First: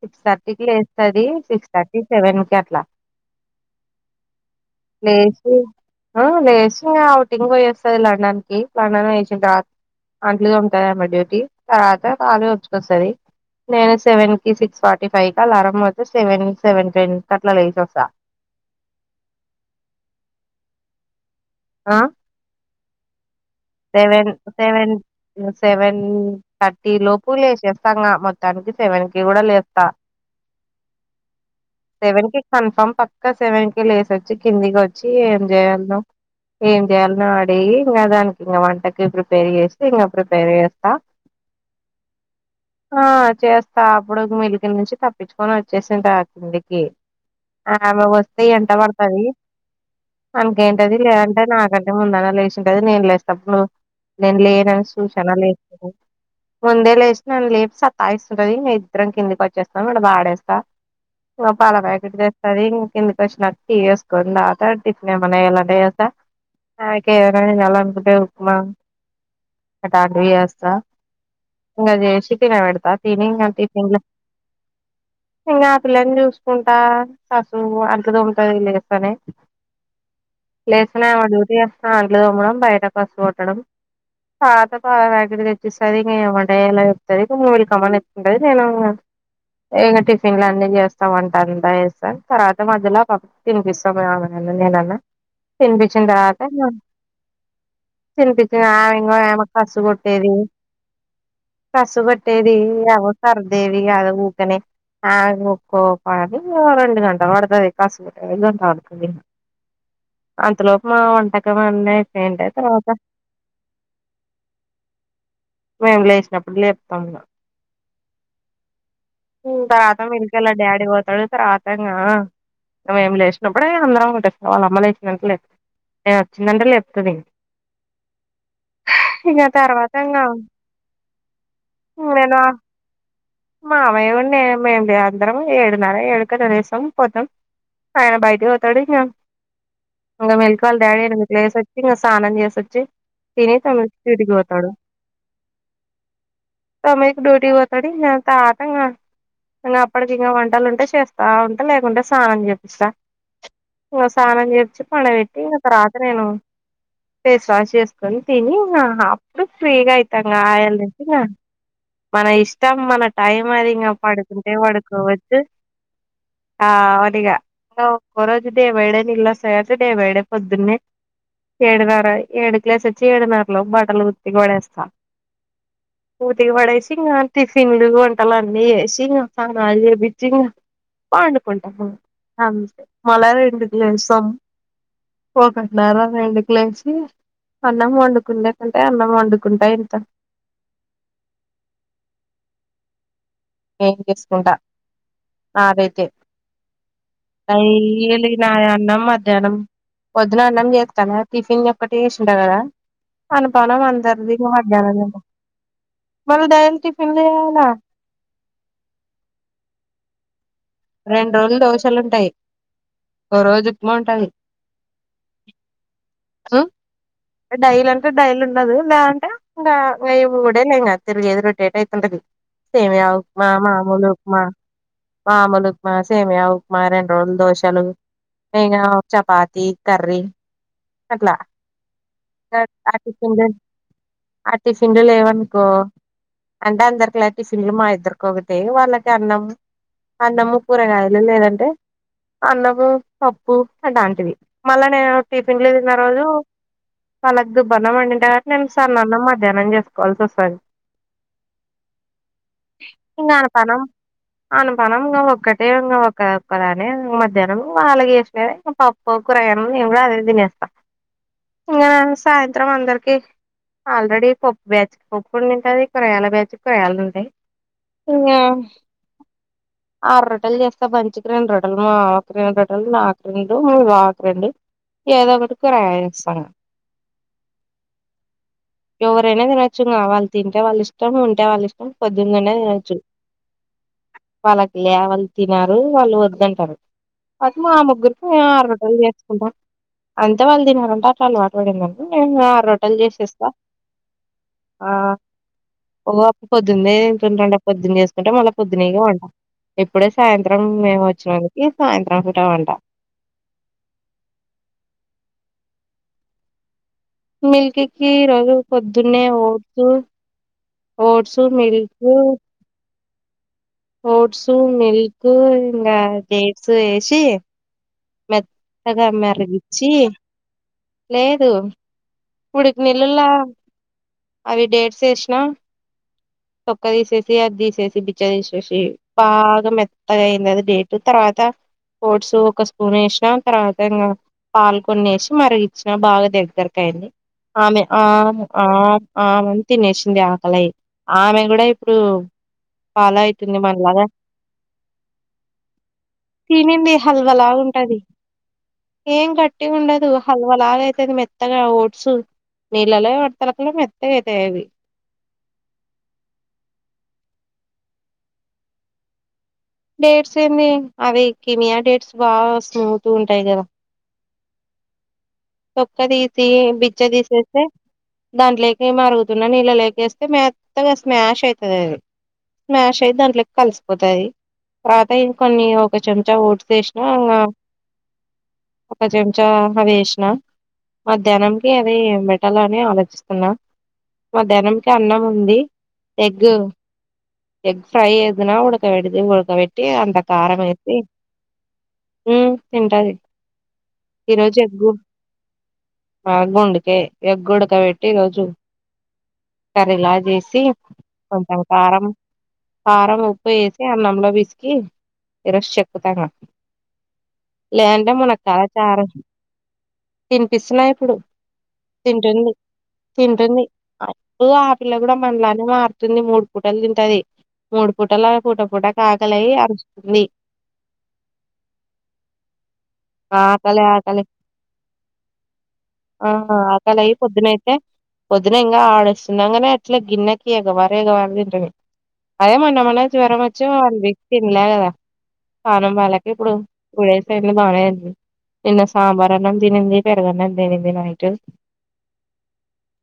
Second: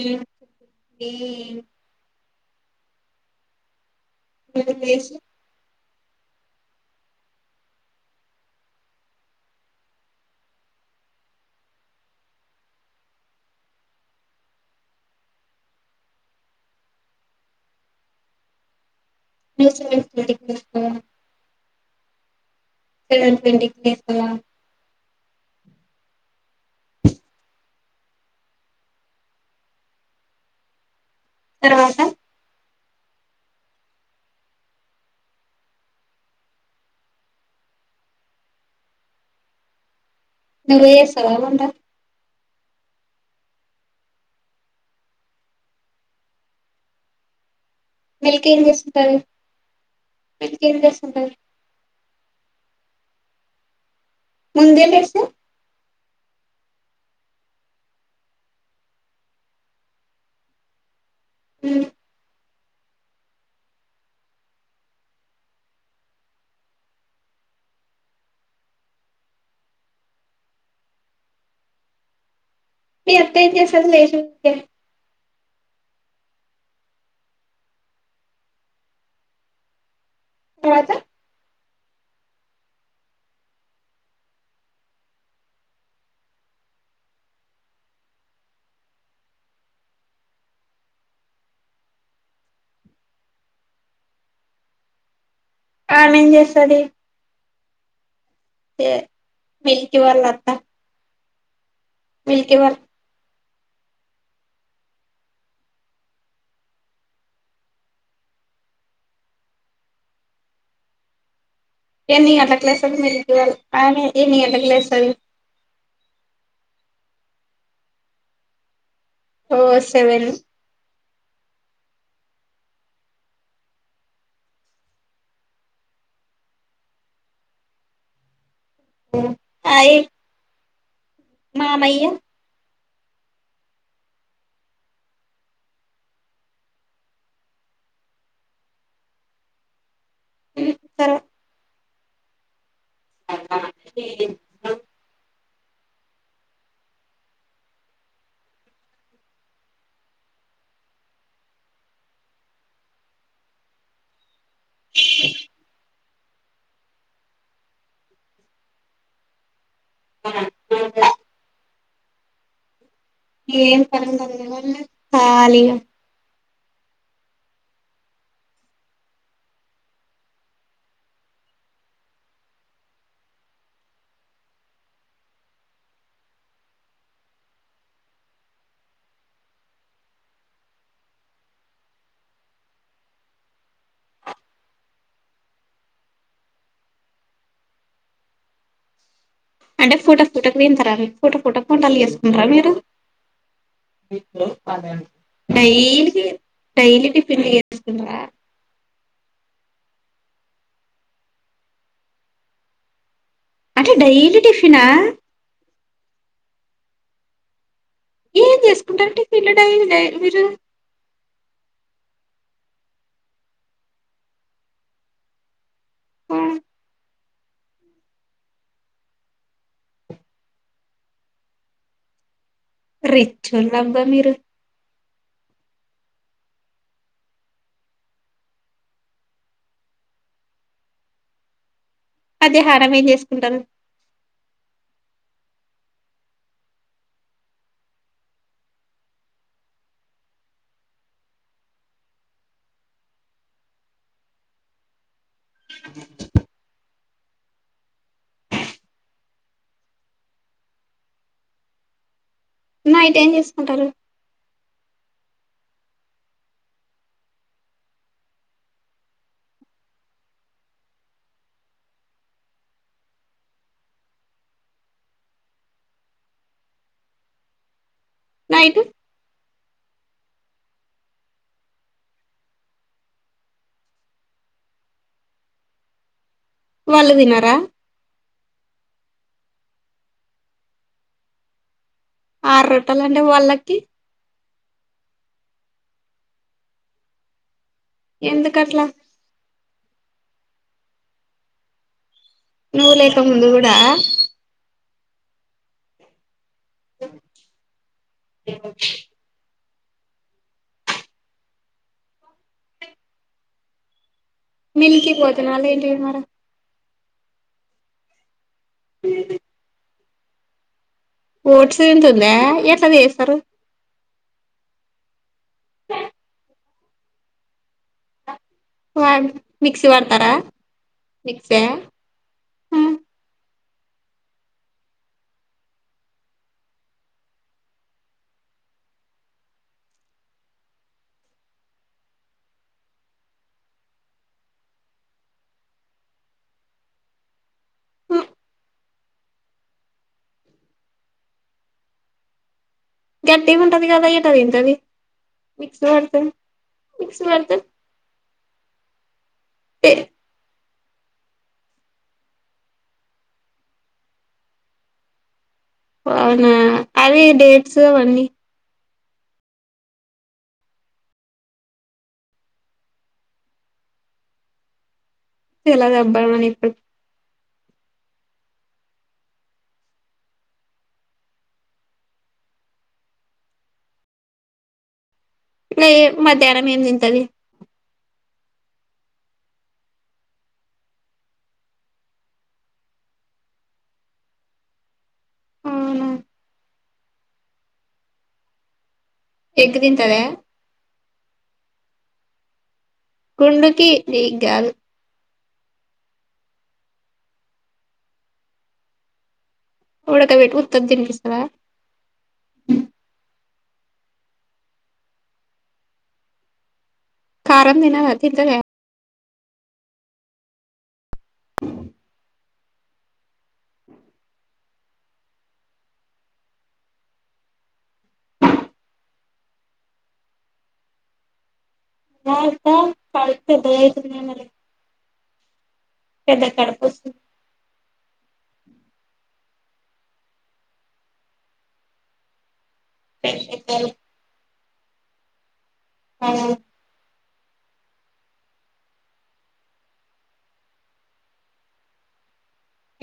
Six థర్టీకి లేస్తాది six thirty seven కి అట్లా ఇది లేశి లేచి ఆ లేసింగ ఔటింగ్ పోయివస్తది. లండన్ కి లండన్ పొయ్యివచ్చిన తరు అంట్లు తోముతది ఆమె డ్యూటీ తర్వాత పాలు పోపిచ్చుకోస్తది. నేను సెవెన్ ఇ సిక్స్ ఫార్టీ ఫైవ్ కల అలారం మొగితే, సెవెన్ సెవెన్ టెన్కి అట్లా లేస ఒస్తా. [unintelligible] ఆ ఎన్ సెవెన్ సెవెన్ సెవెంథర్టీ లోపు లేసేస్తా గా మొత్తానికి సెవెనికి కూడా లేస్తా తర్వాత సెవెన్ కి కన్ఫర్మ్ పక్క సెవెన్ కి లేసొచ్చి కిందికి ఒచ్చి ఎం చేయాలనో ఏంచేయాలనో అడిగి ఇంగ దానికి ఇంక వంటకి ప్రిపేర్ జేసీ ఇంగ మీరే చేస్తారా వంట ఆ చేస్తా అపుడు మిల్కె నుంచి తప్పించుకొని వచ్చేసిన్ తరువాత ఇంటికి ఆ ఆమె వస్తే మిల్క్ ఏం ఏంటా చేస్తుంటది పడతది మిల్క్ ఏం అందుకేంటది చేస్తుంటది లేంటే నాకంటే ముందన్న లేశుటండి నేన్ లెస్ ఆప్పులు నేను లేన్ ముందే అని చూసి లేసి అన లేతది ముందే లెషి నన్ను లేపి సతస్తుంటాది మేం ఇద్దరం కిందికి వచ్చేస్తాం అడ బడేస్తాం ఓ పాలపాకెట్ తె సరే ఇంకెందికొచ్చినట్టిగేస్కొని నాకాడ్ టిఫినేమన్న [unintelligible] దేవతా. [unintelligible] అదే ఉప్మా ఆటంటివి చేస్తా ఇంగ చేసి తినబెడత మీ తిని అత్త ఇంగ ఏం చేస్తది టిఫిన్లకి లేచి ఊకే ఇంగ ఆ పిల్లని చూసుకుంటా కాసేపు అంట్లు తోముత వెళ్ళిక్కనే తర్వాత లేస్తనే ఓ డ్యూటీ చేస్తా అంట్లు తోమ్ముడం బయట పస్ కొట్టడం పాత పాలపాకెట్లు తెచ్చిస్తది నేను వంట చేయాలనిచెప్తది మిల్ కమ్మన్ ఎతుంటది నేను ఇంగ టిఫిన్లని చేస్తా వంట అంత చేస్తా తర్వాత మధ్యలో తినిపిస్తాం మేము ఆమె నేననా తినిపించిన ఆమె ఏం తర్వాత ఇగ చేస్తది తినిపించిన ఆ ఇంగో ఆమె కసు మిల్కి వాళ్ళ కొట్టేది అత్త కసు కోటేది మిల్కి వాళ్ళ సర్దేది ఆది ఊకనే ఆ ఒక్కు పరి ఇగ రెండుగంటలు పడతాది కాసు కొట్టడం అంతలోపు మా వంటకం అని [unintelligible] ఎట్లేస్తారు మీఇంటికాడ ఆమె ఎన్నిగంట్లకు లేస్తది మేము లేష్ణాపుడు లేప్తానా ఓ హ్మ్ తర్వాత సెవెన్ మీటికలా డాడీ పోతాడు తరువాత ఇంగ ఆ మేమ్ లేష్ణాపుడే అందరం ఒకటే వల్ల అమ్మ లేష్ణాక లేస్తది ఏ వచ్చిందంటే లేప్తది ఇంక ఆ తర్వాత అయి ఇంగ మామయ్య మావయ్య కూడా నే మ్ మేం అందరం ఏడున్నారా ఏడుకె లేస్తాం పోతాం అయినా బైటికి పోతాడు ఇంగ ఇంగ మిల్కీ ఉమ్, వల డాడీ లేసొచ్చి ఇగ స్నానం చేసొచ్చి తినేసి ఆ డ్యూటీ కి పోతాడు తర్వాత తమ్ముడు ఇక డ్యూటీ కి పోతాడు తరువాత ఇంగ ఇంగ అప్పటికి వంటలు ఉంటే చేస్తా ఉంటా లేకుంటే సన్నం చేపిస్తా ఓ స్నానం చె పండబెటి ఇంగ తరువాత నేను ఫేసువాష్ చేసుకొని తిని ఇగ అప్పుడు ఫ్రీగా అయితాంగాయన్ జెప్పిగా మన ఇష్టం మన టైం ఆది ఏం ఇంగ పని ఉండదు పడుకుంటే కదండి పడుకోవచ్చు ఖాళీగా ఆహ్ అవునిగా ఒక్కొరోజు డేబైడే నీలు వస్తాయి గాబట్టి డేబైడే పొద్దునే ఏడున్నర ఏడుక్ లేసోచ్చి ఏడున్నారా లోపు బట్టల్ ఉతికిపడేస్తా ఉతికి పడేసి ఇంగ టిఫిన్లు టాల్లాన్ని ఎసి సానలు చేయిపిచ్చి పాండుకుంటాము అంతే మల రెండుకి లేసాం ఒకటినర రెండుకులేసి అన్నం వండుకున్న కంటే అన్నం వండుకు అంటె ఫొటొక్ ఫొటొక్ దింతరా మీర్ ఫొటొ ఫొటొ ఫొటొ ఫోటల్ జేస్కుంట్రా మీరు. [unintelligible] ఆదైతే డైలీ డైలీ టిఫిన్లు అయి చేసుకుంటారా ఎలిగిన అయన్నం మ ద్యనం పొద్దున అన్నం చేస్తన టిఫిన్ ఒక్కటి ఏషుంట కదా అన్నపానం అంటే మందర్ది డైలీ టిఫినా [inaudible] మళ్ళీ డైల్ టిఫిన్ చెయ్యాలా ఏం చేసుకుంటారు టిఫిన్లు డైలి డైలీ మీరు రెండ్రోజులు దోశలు ఉంటాయి ఒ రోజు ఉప్మా ఉంటాది డైల్ అంటే డైల్ ఉండదు లేఆంటే ఇంగా ఈ మూడే లేంగ తిరిగేది రోటేట్ అయితుంటది సేమయా ఉప్మా రిచ్చోళ్ళు అబ్బా మామూల మీరు ఉప్మా మామలు మా సేమయా ఉప్మా రెండు రోజులు దోశలు ఇంగా చపాతి కర్రీ అట్ల మధ్యాహ్నం ఏం చేసుకుంటారు [unintelligible] టిఫిన్లు లేవనుకో అంటే అందరికిలాటిఫిన్లు మా ఇద్దరికొకతే వాళ్ళకి అన్నం అన్నము కూరగాయలు లేదంటే అన్నము పప్పు అటాంటివి మళ్ళా నేను టిఫిన్లు తిన్న రోజు వాళ్ళక్ దుబ్బన్నం వండిటగన్ నేన్ సన్నన్నాం మధ్యాహ్నం చేసుకోవాల్సి వస్తది నైట్ ఏం ఇంగ అనపనం చేసుకుంటారు అనపనం ఇంగ ంగా ఒక్కక్కాలనే మధ్యాహ్నం వాళ్ళకి చేశినవే పప్పో కూర్గయాన్లు నేను కూడా అదే తినేస్ ఇంగా సాయంత్రం అందరికి ఆల్రెడీ పప్పు బ్యాచ్కి పప్పు ఒండి ఉంటది కురగాయల బ్యాచ్కి కురగయల్దుంటయి ఇంగా నైట్ ఆర్రో ట్టల్ చేస్తా మంచికి రెండు రోట్టల్ మావాక్ రెండు రొట్టల్ నాకు రెండు మీ బావాకు రెండు ఏదో ఒకటికూరగాయిలిస్తా వాళ్ళు తినరా ఎవరైనా తినొచ్చు ఇంగ వాళ్ళు తింటే వాళ్ళు ఇష్టం ఉంటే వాళ్ళ ఇష్టం పొద్దుగన్నే ఆరు తినొచ్చు రొట్టెలు అంటే వాళ్ళకి వాళ్ళకి లే వాలు తినరు వాళ్ళు వద్దంటారు మా ముగ్గురికి [unintelligible] ఆరు ఎందుకట్లా రోట్టెలు చేసుకుంటాం అంతే వాళ్ళు తినరంట అట్లా అలవాటు వడి ఇంగా ఇంగ నువ్వు ఆర్రోట్టెల్ లేక చేసిస్తా ముందు కూడా ఆ ఒ పొద్దున్నే తింటుంటంట పొద్దున్న చేసుంటే మళ్ళ పొద్దున్నే ఇగా వంట ఇప్పుడే సాయంత్రం మేము వచ్చినందుకి సాయంత్రం పూట వంట మిల్కి పోతన అల్లా ఏంటియి మర మిల్కికి రోజు పొద్దున్నే ఓట్సు ఓట్స్ తింటుందా ఎట్లా జెస్తారు ఓట్స్ మిల్క్ ఇంగా డేట్స్ యేషి మెత్తాగా మిక్సీ మెర్రాగించి పడతారా లేదు మిక్సా ఉడిక్ హ్మ్ నీలాళ్లా అవి డేట్స్ యేషినా తోక్కదిశేసి అదిసేసి బిచ్చ దిశేషి భాగా మెత్తగా అయింది అది డేటు త కాత ఓట్సు ఒక స్పూన్ యేషినా తర్వాత ఇంగా పాలుకొన్ని ఎశి మరిగిచ్చినా బాగా దగ్గరకైంది ఆమె హ్మ్ ఆమ్ ఆమ్ ఆమన్ తినేసింది ఆకలయి ఆమె కూడా ఇప్పుడు పాలొ అయితుంది గట్టిగా ఉంటది మనలాగా కదా ఎట తింటది మిక్స్ పడతది తినింది మిక్స్ హల్వాలా పడితే ఉంటది ఏం తే గట్టిగుండదు హల్వ లాగా అయ్ తది మెత్తగా ఓట్సు నీళ్ళలో పడ్తె లోపల మెత్తగ అయితయి అవి ఒ అవునా అవి డేట్స్ అవ్వన్నీ డేట్స్ ఏంది అవి కిమియా డేట్స్ బాగా స్మూత్గ ఉంటాయి కదా తొక్క తెలదబ్బా తీసి అని ఇప్పుడు బిచ్చ తీసేస్ స్తె దాంట్లోకి మరుగుతున్న నీళ్ళలోకి ఏస్తే మెత్తగా స్మాష్ అయితది అది స్మాష్ అయి దాంట్లోకి కలిసిపోతాది రాత్ తైన్ కొన్ని ఇంగ ఒక ఏ చెంచా మధ్యాహ్నం ఓట్స్ ఏం ఎషినా తింటది ఇంగా ఒక చెంచా అవేషినా మాధ్యానంకి అది ఏం పెట్టాల అని ఆలోచిస్తున్నా మధ్యాహ్నం కి అన్నం ఉంది అవునా ఎగ్గు ఎగ్ ఫ్రై ఏదునా ఉడకవెడిది ఎగ్ ఉడకవెట్టి అంత తింటదా కారం ఏసి మ్ తింటది గుండుకి ఎగ్ ఈరోజు కాదు ఎగ్గు బా గుండకే ఎగ్గుడకపెట్టి ఈరోజు కర్రీలా ఉడకబెట్టి చేసి ఉత్తది తినిపిస్తదా కొంచెం కారం కారం ఉప్పు ఏసి అన్నంలో పిసికి ఈరొజు చెక్కుతాంగా కారం లేదంటే తినదా తింటదా మునక్కాల చారు తినిపిస్తున్నా ఇప్పుడు తింటుంది తింటుంది ఆ పిల్ల గూడ మనలానే మారుతుంది మూడు పూటలు తింటది మూడు పూటల పూట పూట కాకలయి అరుస్తుంది [unintelligible] ఆకలి పెద్దగైతున్నయి ఆకలి మళ్ళి ఆ ఆకలి అయి వస్తుంది పొద్దునైతే పొద్దున ఇంగా ఆడొస్ తిన్నంగనే అట్ల గిన్నెకి ఎగవారు ఎగవారు తింటనే అదే మన్ న్నమనే జ్వరం వచ్చి వన్ వీక్ తినలే గదా పానం బాలేక ఇప్పుడు టూ డేస్ [unintelligible] నిన్న సాంబారన్నం తినింది పెరుగన్నం తినింది నైటు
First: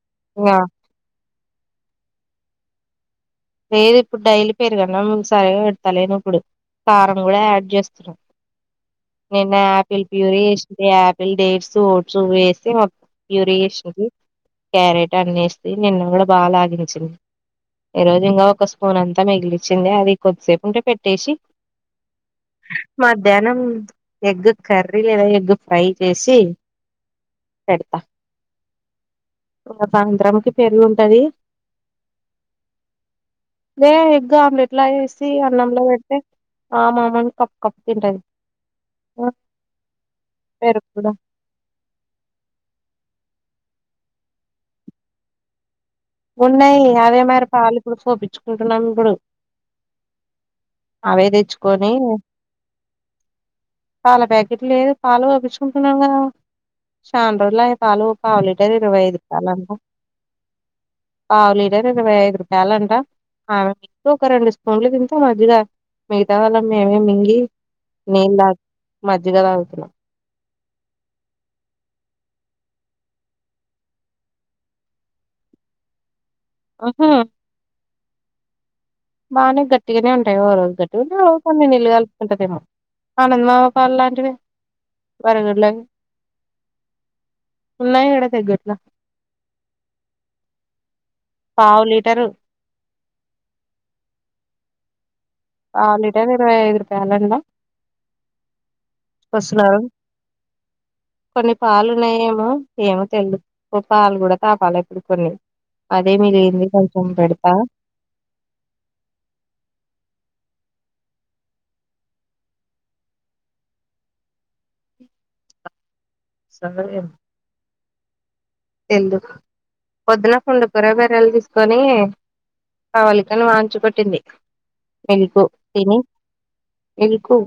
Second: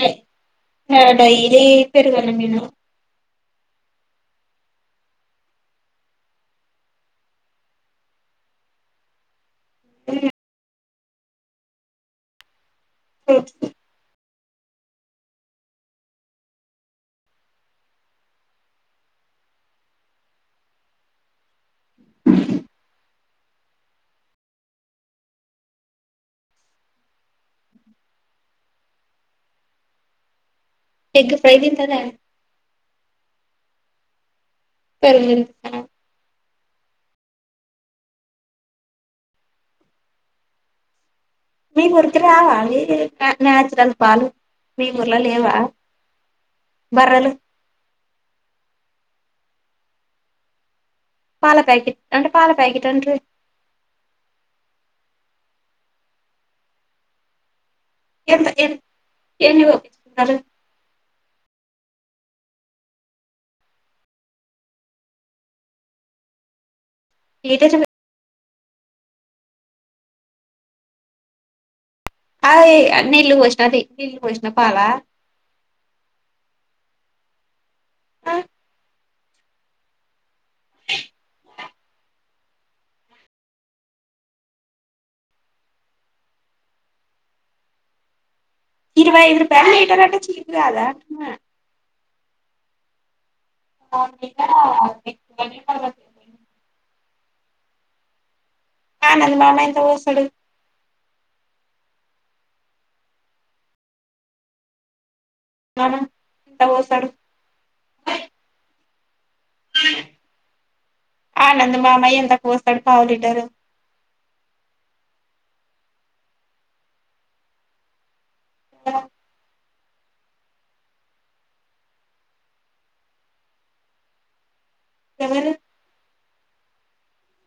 ఇగా డైలీ పెరుగన్నం తిను లేదు ఇప్పుడు డైలీ పెరుగన్నం సరిగా పెడతాలేేను ఇప్పుడు కారం గూడ యాడ్ చేస్తున్నా నేన్ న్యాపిల్ ప్యూరి చేసింది యాపిల్ డైట్సు ఓట్సు ఏసి ప్యూరి చేసింది క్యారెట్ అన్ని ఎస్తే నిన్న గూడ బాగా లాగించింది ఈరోజు ఇంగా ఒక స్పూన్ అంతా మిగిలిచ్చింది అది కొద్దిసేపు ఉంటే పెట్టేషి మాధ్యాహ్నం ఎగ్ కర్రీ లేదా ఎగ్ ఫ్రై చేసి పెడత ఇంగ సాయంత్రంకి పెరుగు ఉంటది ఎగ్ ఫ్రై దింతటా ఏ ఎగ్ ఆమ్లెట్లా ఏసి పెరుగు తినిపిస్తదా అన్నంలో పెడితే ఆ మామని కప్పు కప్పు తింటది పెరుగులా మీ ఊరికి రావాలి న నాచురల్ పాలు మీ ఊర్ల లేవా ఉన్నాయి అవే బర్రెలు మరి పాలిప్పుడు పోపిచుకుంటున్నం ఇప్పుడు అవే పాల తెచ్చుకొని ప్యాకెట్ అంటే పాల ప్యాకెట్ అంటే పాల ప్యాకెట్లు లేదు పాలు పోపిచ్ చూకుంటున్నం కదా పాలు పావు ఎంత లీటర్ ఎన్ ఇరవై ఐదు పాలు ఎన్ని అన్నా పంపిస్తున్నారు పావు లీటర్ ఇరవై ఐదు రూపాయలు అంట ఆమె ఒక రెండు స్పున్లు తింటా మజ్జిగ మిగతా వాళ్ళ మెమే మింగి లీటర్ నీళ్ తా మజ్జిగ తాగుతున్నం అయి నీళ్లు పోషనది నీళ్లు పోషిన పాలా ఉ హు ఆ బానే గట్టిగనే ఉంటయ్ ఓరోజు గట్టిగ ఉంటే కొన్ని నిల్లగా ఉంటదేమో వాళ్ళవి ఆవుపాలు లాంటివే బర్రెగోడ్లు ఉన్నాయ ఎడ తెగ ఇరవై ఐదు రూపాయ లీటర్ అంటే చీపు కాదా పావు లీటరు [unintelligible] పావు లిటర్ ఇరవై ఐదు రూపాయలన్న ఆనంద్ మామ ఎంత కొస్సున్నరు పోస్తాడు కొన్ని పాలు ఉన్నాయేమో ఏమో తెలదు పాలు కూడా తాపాలి ఎప్పుడు కొన్ని మామ అదే ఎంత మిగిలింది కొంచెం పోస్తాడు పెడుతా ఆనంద్ మామయ్య ఎంతకు పోస్తాడు పావు లీటర్ సందుక్ పోయింద్ ఎందుక్ పొద్దున పుండుకూర గర్రెలు తీసుకొని ప్రవళికను వాంచికొట్టింది ఎల్కు ఎవరు తిని ఎల్కు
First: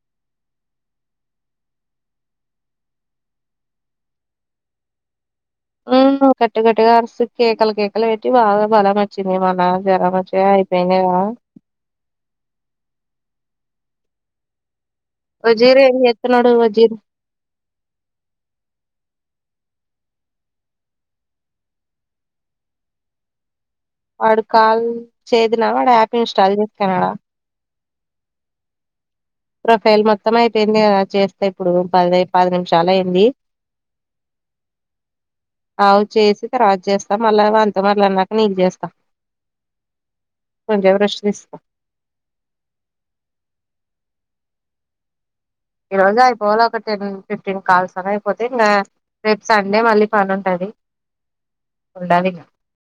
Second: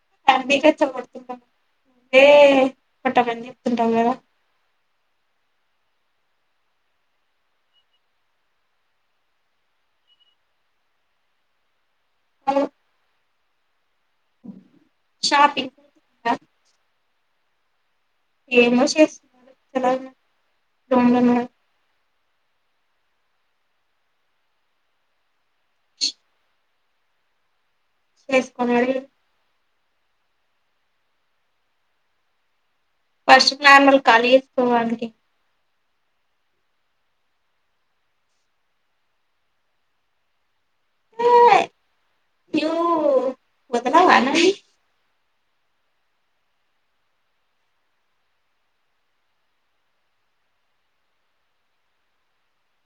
[unintelligible] ఊ మ్ కట్టమని చెప్తుంటాం కదా ఆ కట్టు కట్టుగా అరిసి కేకలు కేకలు పెట్టి బాగా బలం వచ్చింది మన జ్వరం వచ్చి అయిపోయింది కదా హలో షాపింగ్ వజీర్ ఏమ్ చెత్తున్నాడు వజీర్ ఏమో చేస్తున్నాడు గొమ్మునాడు వాడు కాల్ చేదిన వాడు యాప్ ఇన్స్టాల్ చేస్కునడా చేసుకునడే ప్రొఫైల్ మొత్తం అయిపోయింది కద చేస్తే ఇప్పుడు పదే పది నిమి ఫస్ట్ నార్మల్ కాల్ చేసుకో వానికి అవ్ చేసి తర్వాత చేస్తా మళ్ళా వానితో మాట్లాడినాకా నిక్ చేస్తా కొంచెం రెస్ట్ ఏ తీస్ నువ్వు వదలవా నన్ని ఈ రోజు అయిపోవాలి ఒక టెన్ ఫిఫ్టీన్ కాల్స్ అన అయిపోతే ఇంగ రేపు సండే మళ్ళీ పని ఉంటది ఉండాలి